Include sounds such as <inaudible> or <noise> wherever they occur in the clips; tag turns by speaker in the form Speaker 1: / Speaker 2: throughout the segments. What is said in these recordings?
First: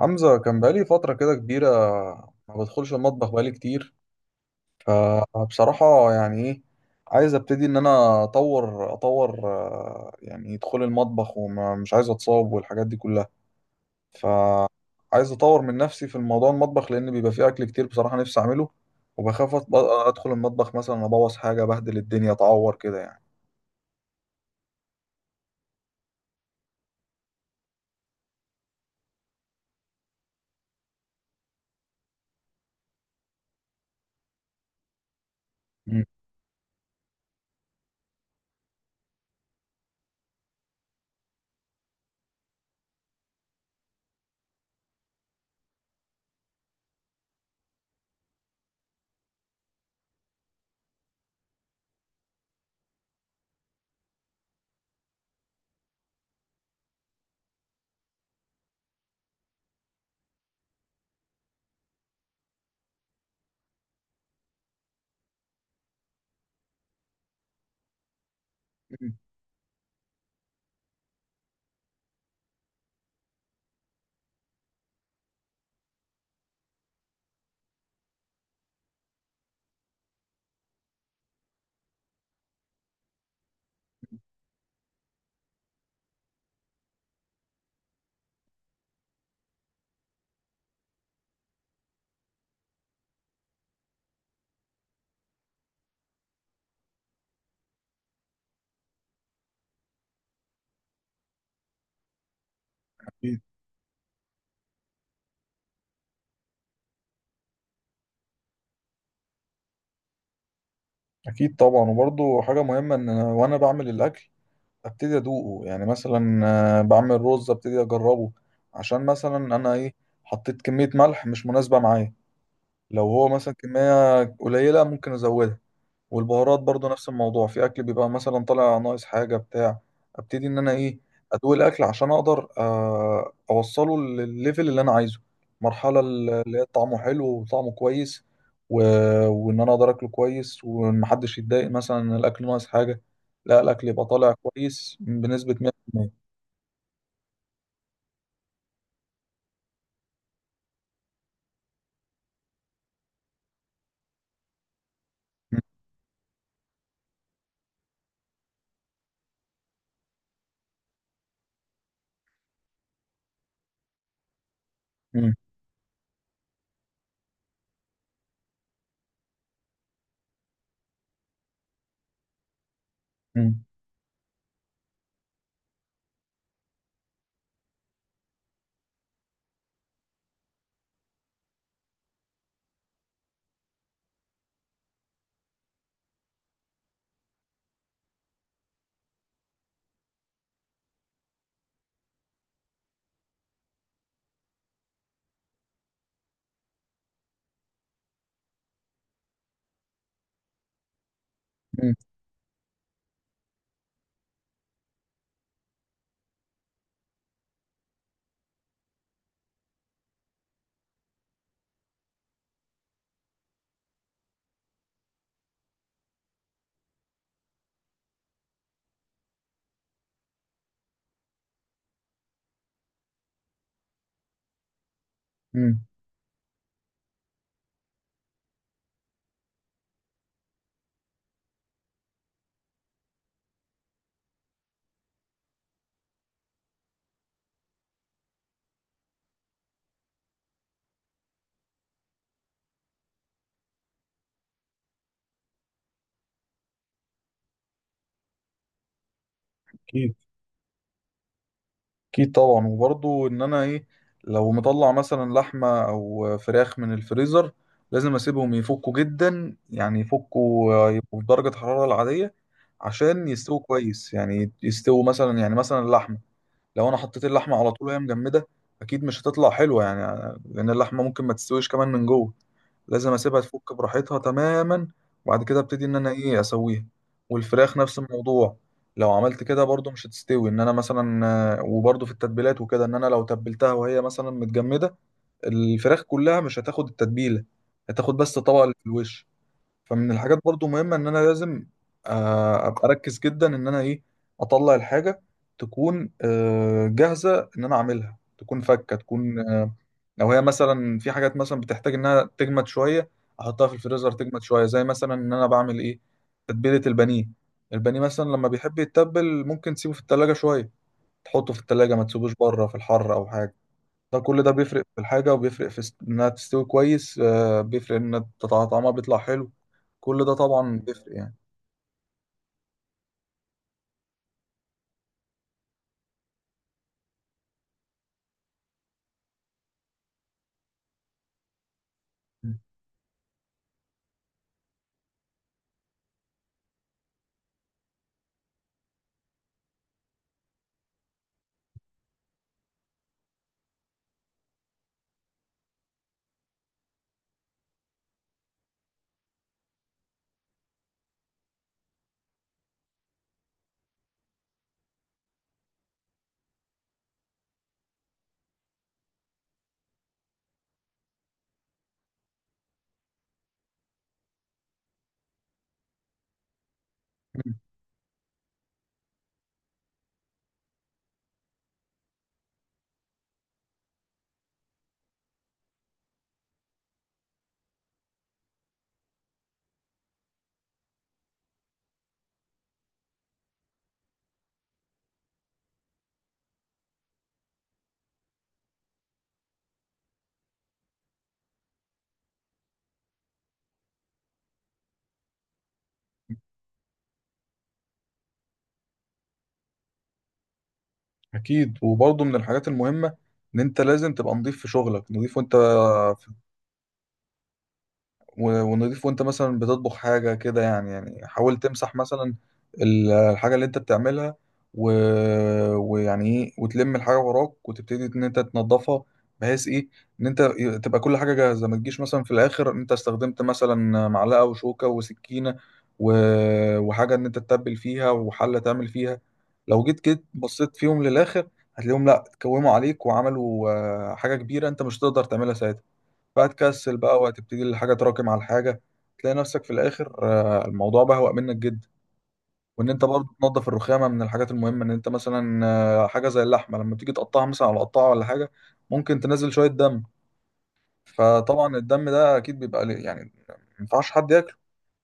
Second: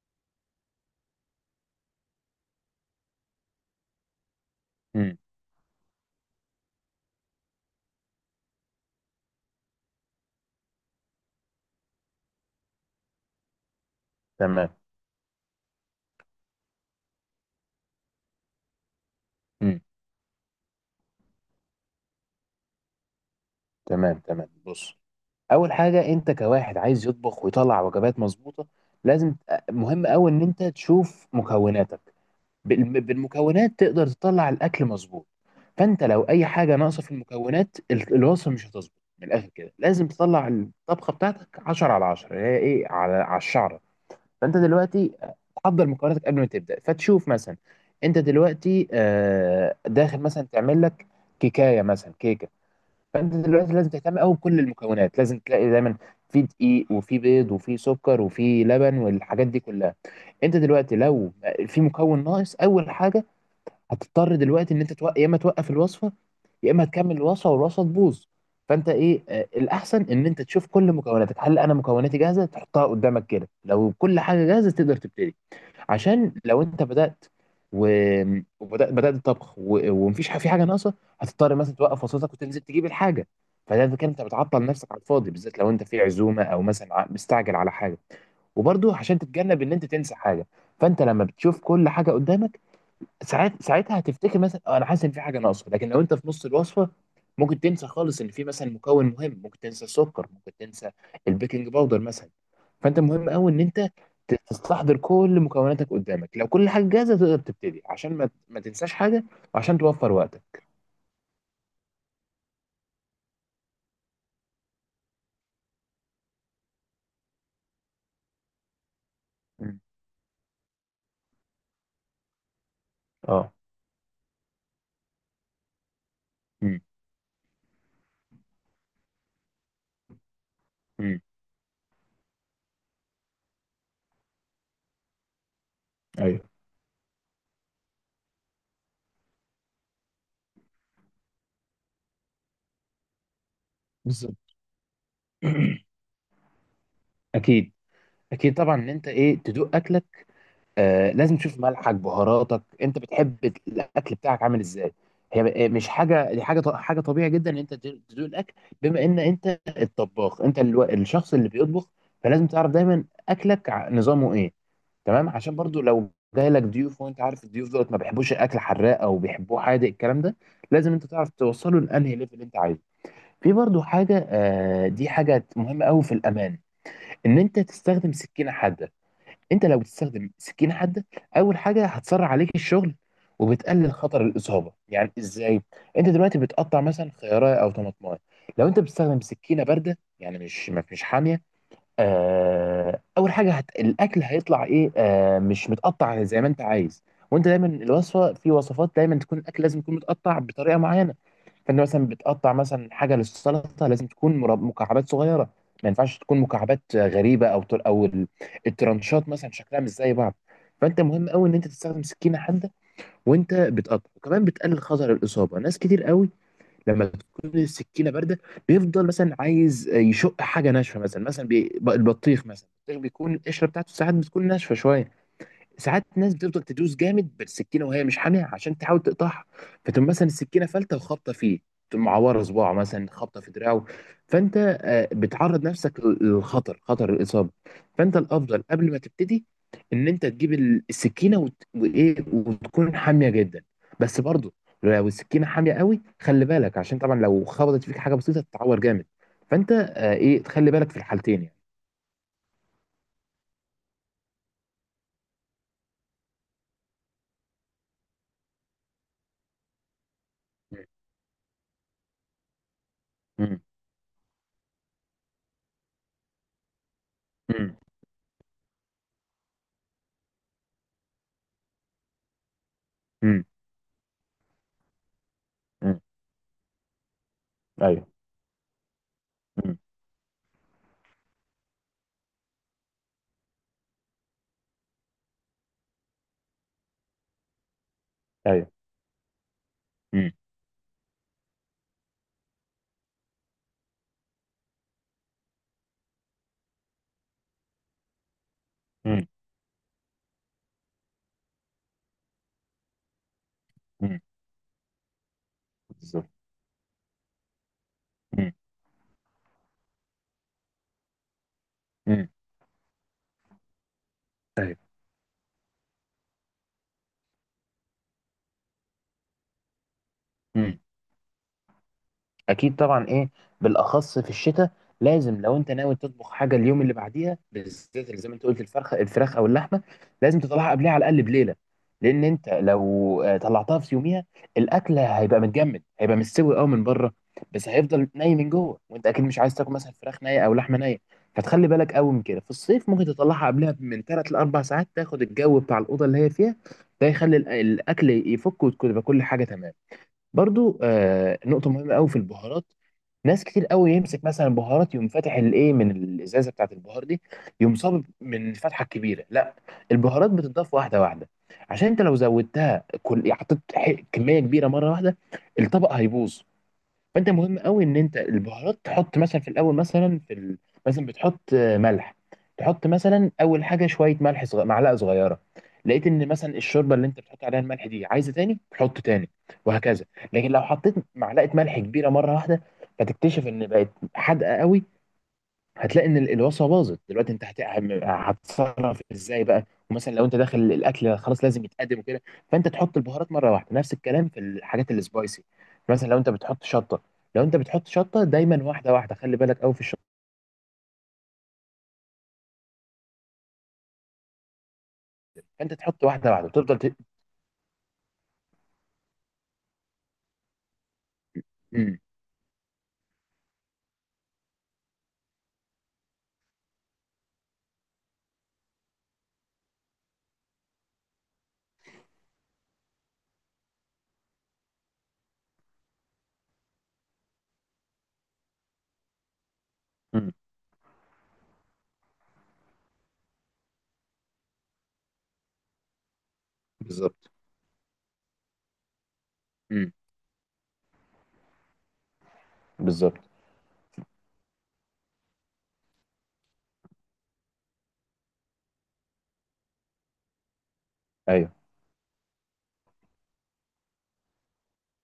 Speaker 1: حمزة كان بقالي فترة كده كبيرة، ما بدخلش المطبخ بقالي كتير.
Speaker 2: امم
Speaker 1: فبصراحة يعني ايه، عايز ابتدي ان انا اطور، يعني دخول المطبخ، ومش عايز اتصاب والحاجات دي كلها.
Speaker 2: تمام.
Speaker 1: فعايز اطور من نفسي في الموضوع المطبخ، لان بيبقى فيه اكل كتير بصراحة نفسي اعمله. وبخاف
Speaker 2: امم
Speaker 1: ادخل المطبخ مثلا ابوظ حاجة، بهدل الدنيا، اتعور كده يعني.
Speaker 2: تمام، تمام. بص، اول حاجه انت كواحد عايز يطبخ ويطلع وجبات مظبوطه، لازم. مهم قوي ان انت تشوف مكوناتك. بالمكونات تقدر تطلع الاكل مظبوط. فانت
Speaker 1: مم.
Speaker 2: لو اي حاجه ناقصه في المكونات، الوصفه مش هتظبط. من الاخر كده لازم تطلع الطبخه بتاعتك 10 على 10، هي ايه، على الشعره. فانت دلوقتي تحضر مكوناتك قبل ما تبدا، فتشوف مثلا انت دلوقتي داخل مثلا تعمل لك كيكايه، مثلا كيكه. فانت دلوقتي لازم تهتم قوي بكل المكونات، لازم تلاقي دايما في دقيق وفي بيض وفي سكر وفي لبن والحاجات دي كلها. انت دلوقتي لو في مكون ناقص، اول حاجه هتضطر دلوقتي ان انت يا اما توقف الوصفه، يا اما تكمل الوصفه والوصفه تبوظ. فانت ايه، الاحسن ان انت تشوف كل مكوناتك، هل انا مكوناتي جاهزه، تحطها قدامك كده، لو كل حاجه جاهزه تقدر تبتدي. عشان لو انت بدات وبدات الطبخ ومفيش في حاجه ناقصه، هتضطر مثلا توقف وصلتك وتنزل تجيب الحاجه. فده كده انت بتعطل نفسك على الفاضي، بالذات لو انت في عزومه او مثلا مستعجل على حاجه. وبرضه عشان تتجنب ان انت تنسى حاجه، فانت لما بتشوف كل حاجه قدامك، ساعات ساعتها هتفتكر مثلا، انا حاسس ان في حاجه ناقصه. لكن لو انت في نص الوصفه ممكن تنسى خالص ان في مثلا مكون مهم، ممكن تنسى السكر، ممكن تنسى البيكنج باودر مثلا. فانت مهم
Speaker 1: اكيد
Speaker 2: قوي ان انت تستحضر كل مكوناتك قدامك، لو كل حاجه جاهزه تقدر تبتدي، عشان ما تنساش حاجه، وعشان توفر وقتك.
Speaker 1: أكيد طبعا، وبرضه حاجة مهمة ان وانا بعمل الاكل ابتدي ادوقه. يعني مثلا بعمل رز ابتدي اجربه عشان مثلا انا
Speaker 2: مم.
Speaker 1: ايه، حطيت كمية ملح مش مناسبة معايا، لو هو
Speaker 2: اه.
Speaker 1: مثلا كمية قليلة ممكن ازودها. والبهارات
Speaker 2: امم.
Speaker 1: برضو نفس الموضوع، في اكل بيبقى مثلا طالع ناقص حاجه بتاع، ابتدي ان انا ايه،
Speaker 2: امم،
Speaker 1: ادوق الاكل عشان اقدر اوصله للليفل اللي انا عايزه، المرحله اللي
Speaker 2: ايوه،
Speaker 1: هي طعمه حلو وطعمه كويس. و... وان انا اقدر اكله كويس ومحدش يتضايق مثلا ان الاكل ناقص حاجه، لا الاكل يبقى طالع
Speaker 2: بالظبط.
Speaker 1: كويس بنسبه
Speaker 2: <clears throat>
Speaker 1: 100%.
Speaker 2: اكيد. اكيد طبعا ان انت ايه تدوق اكلك. لازم تشوف ملحك، بهاراتك، انت بتحب الاكل بتاعك عامل ازاي.
Speaker 1: م-
Speaker 2: هي مش حاجه، دي حاجه طبيعي جدا ان انت تدوق الاكل. بما ان انت الطباخ، انت الشخص اللي بيطبخ، فلازم تعرف دايما اكلك نظامه ايه. تمام.
Speaker 1: م-
Speaker 2: عشان برضو لو جاي لك ضيوف، وانت عارف الضيوف دول ما بيحبوش الاكل حراق او بيحبوه حادق، الكلام ده لازم انت تعرف توصله لانهي ليفل انت عايزه. في
Speaker 1: م-
Speaker 2: برضو حاجه، دي حاجه مهمه قوي في الامان، ان انت تستخدم سكينه حاده. انت لو بتستخدم سكينه حاده، اول حاجه هتسرع عليك الشغل، وبتقلل خطر الاصابه. يعني ازاي؟ انت دلوقتي بتقطع مثلا خياره او طماطمايه، لو انت بتستخدم سكينه بارده يعني مش مش حاميه، اول حاجه الاكل هيطلع ايه مش متقطع زي ما انت عايز. وانت دايما الوصفه، في وصفات دايما تكون الاكل لازم يكون متقطع بطريقه معينه. فانت
Speaker 1: م-
Speaker 2: مثلا بتقطع مثلا حاجه للسلطه، لازم تكون مكعبات صغيره. ما ينفعش تكون مكعبات غريبه، او او الترانشات مثلا شكلها مش زي بعض. فانت مهم قوي ان انت تستخدم سكينه حاده وانت بتقطع، وكمان بتقلل خطر الاصابه. ناس كتير قوي لما تكون السكينه بارده، بيفضل مثلا عايز يشق حاجه ناشفه، مثلا البطيخ مثلا، البطيخ بيكون القشره بتاعته ساعات بتكون ناشفه شويه،
Speaker 1: م-
Speaker 2: ساعات ناس بتفضل تدوس جامد بالسكينه وهي مش حاميه عشان تحاول تقطعها، فتقوم مثلا السكينه فلته وخابطه فيه، تقوم معوره صباعه مثلا، خابطه في دراعه. فانت بتعرض نفسك للخطر، خطر الاصابه. فانت الافضل قبل ما تبتدي ان انت تجيب السكينه وايه، وتكون حاميه جدا. بس برضو لو السكينه حاميه قوي، خلي بالك، عشان طبعا لو خبطت فيك حاجه بسيطه تتعور جامد. فانت
Speaker 1: اكيد
Speaker 2: ايه، تخلي بالك في الحالتين يعني.
Speaker 1: اكيد طبعا، وبرضه ان انا ايه، لو مطلع مثلا لحمه او فراخ من الفريزر لازم اسيبهم يفكوا جدا، يعني يفكوا يبقوا في درجه حراره العاديه عشان يستووا
Speaker 2: امم.
Speaker 1: كويس، يعني يستووا مثلا، يعني مثلا اللحمه لو انا حطيت اللحمه على طول وهي مجمده اكيد مش هتطلع حلوه، يعني لان اللحمه ممكن ما تستويش كمان من جوه. لازم اسيبها
Speaker 2: امم.
Speaker 1: تفك براحتها تماما وبعد كده ابتدي ان
Speaker 2: امم،
Speaker 1: انا ايه اسويها. والفراخ نفس
Speaker 2: ايوه.
Speaker 1: الموضوع، لو عملت كده
Speaker 2: مم.
Speaker 1: برضو مش هتستوي ان انا مثلا. وبرضو في التتبيلات وكده ان انا لو تبلتها وهي مثلا متجمده الفراخ كلها مش هتاخد التتبيله، هتاخد بس الطبقه
Speaker 2: ايوه.
Speaker 1: اللي في الوش. فمن
Speaker 2: مم.
Speaker 1: الحاجات برضو مهمة ان انا لازم ابقى اركز جدا ان انا ايه، اطلع الحاجة تكون جاهزة ان انا اعملها، تكون فكة
Speaker 2: مم.
Speaker 1: تكون لو هي مثلا في حاجات مثلا بتحتاج انها تجمد شوية احطها في الفريزر
Speaker 2: مم.
Speaker 1: تجمد شوية، زي مثلا ان انا بعمل ايه،
Speaker 2: بالظبط.
Speaker 1: تتبيلة البانيه. البانيه مثلا لما
Speaker 2: مم.
Speaker 1: بيحب يتبل ممكن تسيبه في التلاجة شوية، تحطه في التلاجة ما
Speaker 2: مم.
Speaker 1: تسيبوش بره في الحر او حاجة. ده كل ده
Speaker 2: طيب.
Speaker 1: بيفرق في الحاجة وبيفرق في إنها تستوي كويس، بيفرق إن طعمها بيطلع حلو. كل ده طبعا
Speaker 2: مم.
Speaker 1: بيفرق يعني.
Speaker 2: اكيد طبعا ايه، بالاخص في الشتاء لازم، لو انت ناوي تطبخ حاجه اليوم اللي بعديها، بالذات اللي زي ما انت قلت الفراخ او اللحمه، لازم تطلعها قبلها على الاقل بليله. لان انت
Speaker 1: مم.
Speaker 2: لو طلعتها في يوميها، الاكل هيبقى متجمد، هيبقى مستوي قوي من بره، بس هيفضل ني من جوه. وانت اكيد مش عايز تاكل مثلا فراخ نيه او لحمه نيه. فتخلي بالك قوي من كده. في الصيف ممكن تطلعها قبلها من 3 ل 4 ساعات، تاخد الجو بتاع الاوضه اللي هي فيها. ده يخلي الاكل يفك، وتكون يبقى كل حاجه تمام. برضو نقطة مهمة قوي في البهارات. ناس كتير قوي يمسك مثلا بهارات، يقوم فاتح الايه من الازازة بتاعت البهار دي، يقوم صاب من الفتحة الكبيرة. لا، البهارات بتضاف واحدة واحدة. عشان انت لو زودتها، كل حطيت كمية كبيرة مرة واحدة، الطبق هيبوظ. فانت مهم قوي ان انت البهارات تحط مثلا في الاول، مثلا مثلا بتحط ملح. تحط مثلا اول حاجه شويه ملح، معلقه صغيره. لقيت ان مثلا الشوربه اللي انت بتحط عليها الملح دي عايزه تاني، تحط تاني، وهكذا. لكن لو حطيت معلقه ملح كبيره مره واحده، فتكتشف ان بقت حادقه قوي، هتلاقي ان الوصفه باظت دلوقتي. انت هتتصرف ازاي بقى؟ ومثلا لو انت داخل الاكل خلاص لازم يتقدم وكده. فانت تحط البهارات مره واحده. نفس الكلام في الحاجات السبايسي، مثلا لو انت بتحط شطه، دايما واحده واحده، خلي بالك قوي في الشطه.
Speaker 1: أكيد وبرضه من الحاجات المهمة إن أنت لازم تبقى نضيف في شغلك، نضيف وأنت
Speaker 2: فانت تحط واحده واحده وتفضل
Speaker 1: ونضيف وانت مثلا بتطبخ حاجة كده يعني، يعني حاول تمسح
Speaker 2: امم.
Speaker 1: مثلا الحاجة اللي انت بتعملها. و... ويعني ايه وتلم الحاجة وراك وتبتدي ان انت تنظفها، بحيث ايه ان انت تبقى كل حاجة جاهزة، ما تجيش مثلا في الاخر انت استخدمت مثلا معلقة وشوكة وسكينة و... وحاجة ان انت تتبل فيها وحلة تعمل فيها، لو جيت كده
Speaker 2: امم،
Speaker 1: بصيت فيهم للاخر هتلاقيهم لا اتكوموا عليك وعملوا حاجة كبيرة انت مش هتقدر تعملها ساعتها، فهتكسل بقى
Speaker 2: بالظبط.
Speaker 1: وهتبتدي الحاجة تراكم على الحاجة، تلاقي نفسك في
Speaker 2: امم،
Speaker 1: الآخر الموضوع بهوأ منك جدا. وإن أنت
Speaker 2: بالظبط.
Speaker 1: برضه تنظف الرخامة من الحاجات المهمة، إن أنت مثلا حاجة زي اللحمة لما تيجي تقطعها مثلا على قطاعة ولا حاجة ممكن تنزل شوية دم،
Speaker 2: ايوه.
Speaker 1: فطبعا الدم ده أكيد بيبقى يعني ما ينفعش حد ياكله.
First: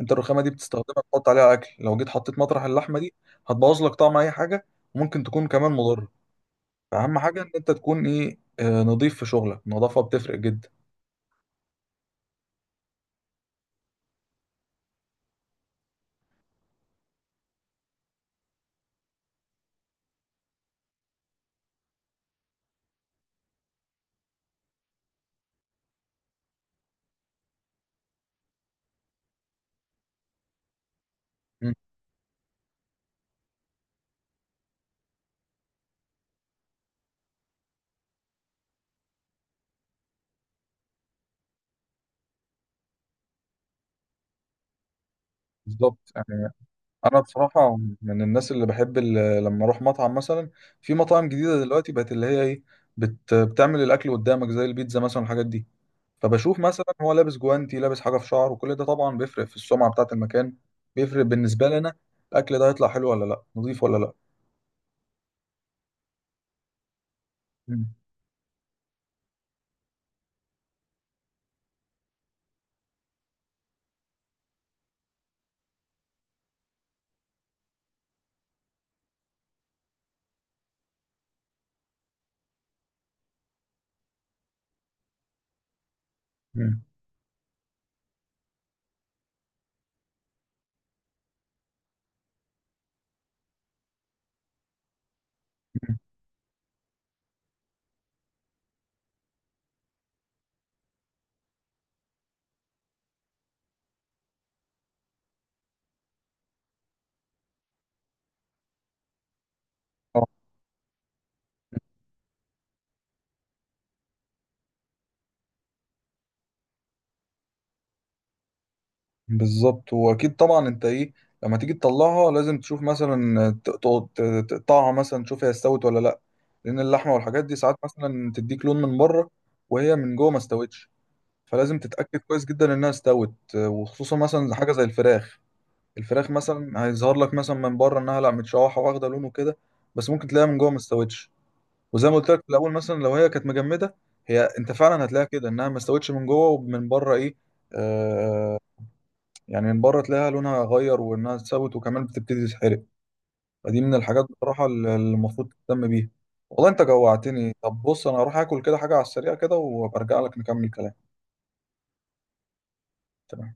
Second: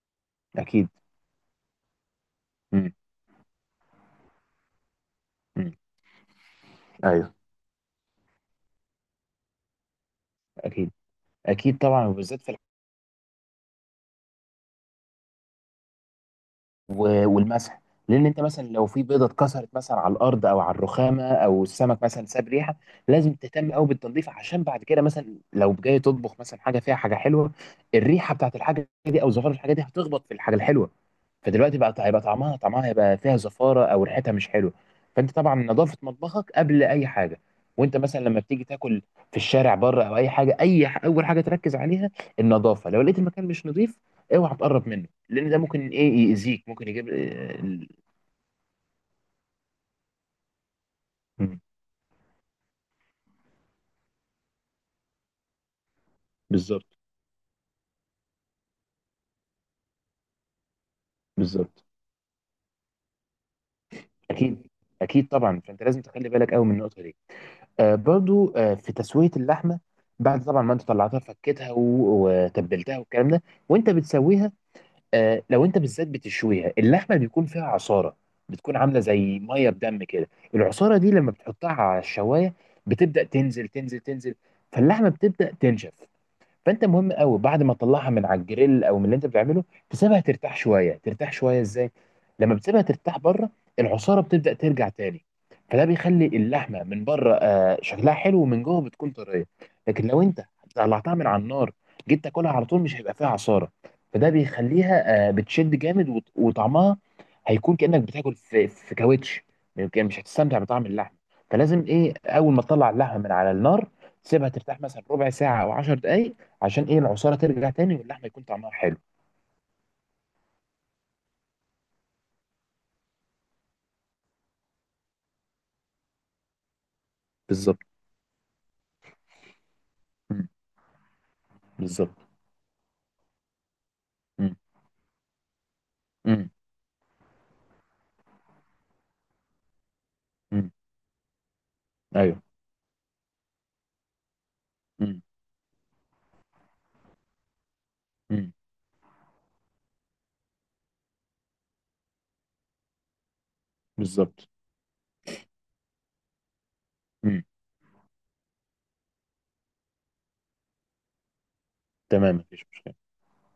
Speaker 1: أنت الرخامة دي
Speaker 2: اكيد.
Speaker 1: بتستخدمها تحط عليها أكل، لو جيت حطيت مطرح
Speaker 2: امم.
Speaker 1: اللحمة دي هتبوظ لك طعم أي حاجة، وممكن تكون
Speaker 2: امم،
Speaker 1: كمان مضرة. فأهم
Speaker 2: ايوه.
Speaker 1: حاجة إن أنت تكون إيه، نظيف في شغلك، النظافة بتفرق جدا.
Speaker 2: اكيد. اكيد طبعا، وبالذات في والمسح. لان انت مثلا لو في بيضه اتكسرت مثلا على الارض او على الرخامه، او السمك مثلا ساب ريحه، لازم تهتم قوي بالتنظيف. عشان بعد كده مثلا لو جاي تطبخ مثلا حاجه فيها حاجه حلوه، الريحه بتاعت الحاجه دي او زفار الحاجه دي هتخبط في الحاجه الحلوه،
Speaker 1: مم،
Speaker 2: فدلوقتي بقى هيبقى طعمها هيبقى فيها زفاره، او ريحتها مش حلوه. فانت طبعا نظافه مطبخك قبل اي حاجه. وانت مثلا لما بتيجي تاكل في الشارع بره او اي حاجه، اول حاجه تركز عليها النظافه. لو لقيت المكان مش نظيف، اوعى تقرب منه، لان ده ممكن
Speaker 1: بالظبط
Speaker 2: ايه
Speaker 1: يعني.
Speaker 2: يأذيك، ممكن يجيب
Speaker 1: انا بصراحه من الناس اللي بحب لما اروح مطعم مثلا، في مطاعم جديده
Speaker 2: مم.
Speaker 1: دلوقتي بقت اللي هي ايه، بتعمل الاكل قدامك زي البيتزا مثلا والحاجات دي. فبشوف
Speaker 2: بالظبط.
Speaker 1: مثلا هو لابس جوانتي لابس حاجه في شعره، وكل ده طبعا بيفرق في السمعه بتاعه المكان، بيفرق بالنسبه
Speaker 2: بالظبط.
Speaker 1: لنا الاكل ده هيطلع حلو ولا لا، نظيف ولا لا.
Speaker 2: اكيد. اكيد طبعا، فانت لازم تخلي بالك قوي من النقطه دي.
Speaker 1: مم.
Speaker 2: برضو في تسويه اللحمه، بعد طبعا ما انت طلعتها، فكيتها وتبلتها والكلام ده، وانت بتسويها، لو انت بالذات بتشويها، اللحمه بيكون فيها عصاره، بتكون عامله زي ميه بدم كده. العصاره دي لما بتحطها على الشوايه بتبدا تنزل تنزل تنزل، فاللحمه بتبدا تنشف.
Speaker 1: مم.
Speaker 2: فانت مهم قوي بعد ما تطلعها من على الجريل او من اللي انت بتعمله، تسيبها ترتاح شويه. ترتاح شويه ازاي؟ لما بتسيبها ترتاح بره، العصاره بتبدا ترجع تاني، فده
Speaker 1: مم.
Speaker 2: بيخلي اللحمه من بره شكلها حلو، ومن جوه بتكون طريه. لكن لو انت طلعتها من على النار، جيت تاكلها على طول، مش هيبقى فيها عصاره، فده بيخليها بتشد جامد، وطعمها هيكون كانك بتاكل في كاوتش، يمكن مش
Speaker 1: آه.
Speaker 2: هتستمتع بطعم اللحمه. فلازم ايه، اول ما تطلع اللحمه من على النار تسيبها ترتاح مثلا ربع ساعه او 10 دقائق، عشان ايه، العصاره ترجع تاني واللحمه يكون طعمها حلو.
Speaker 1: بالظبط واكيد طبعا انت ايه، لما تيجي تطلعها لازم تشوف مثلا تقعد تقطعها مثلا تشوف هي استوت ولا لا، لان اللحمه والحاجات دي ساعات
Speaker 2: بالظبط.
Speaker 1: مثلا تديك لون من بره وهي من جوه ما
Speaker 2: مم.
Speaker 1: استوتش. فلازم
Speaker 2: بالظبط.
Speaker 1: تتاكد كويس جدا انها استوت، وخصوصا مثلا
Speaker 2: مم.
Speaker 1: حاجه زي الفراخ. الفراخ
Speaker 2: مم.
Speaker 1: مثلا هيظهر لك مثلا من بره انها لا متشوحه واخده لون وكده، بس ممكن تلاقيها من جوه
Speaker 2: مم.
Speaker 1: ما استوتش. وزي ما قلت
Speaker 2: ايوه.
Speaker 1: لك في الاول مثلا لو هي كانت مجمده، هي انت فعلا
Speaker 2: مم.
Speaker 1: هتلاقيها كده انها ما استوتش من جوه ومن بره ايه،
Speaker 2: مم.
Speaker 1: يعني من بره تلاقيها لونها غير وانها اتسوت وكمان بتبتدي تتحرق. فدي من الحاجات
Speaker 2: بالظبط.
Speaker 1: بصراحه اللي المفروض تهتم بيها. والله انت
Speaker 2: مم.
Speaker 1: جوعتني، طب بص انا هروح اكل كده حاجه على السريع كده، وبرجع لك نكمل كلام.
Speaker 2: تمام، مفيش مشكله.
Speaker 1: تمام.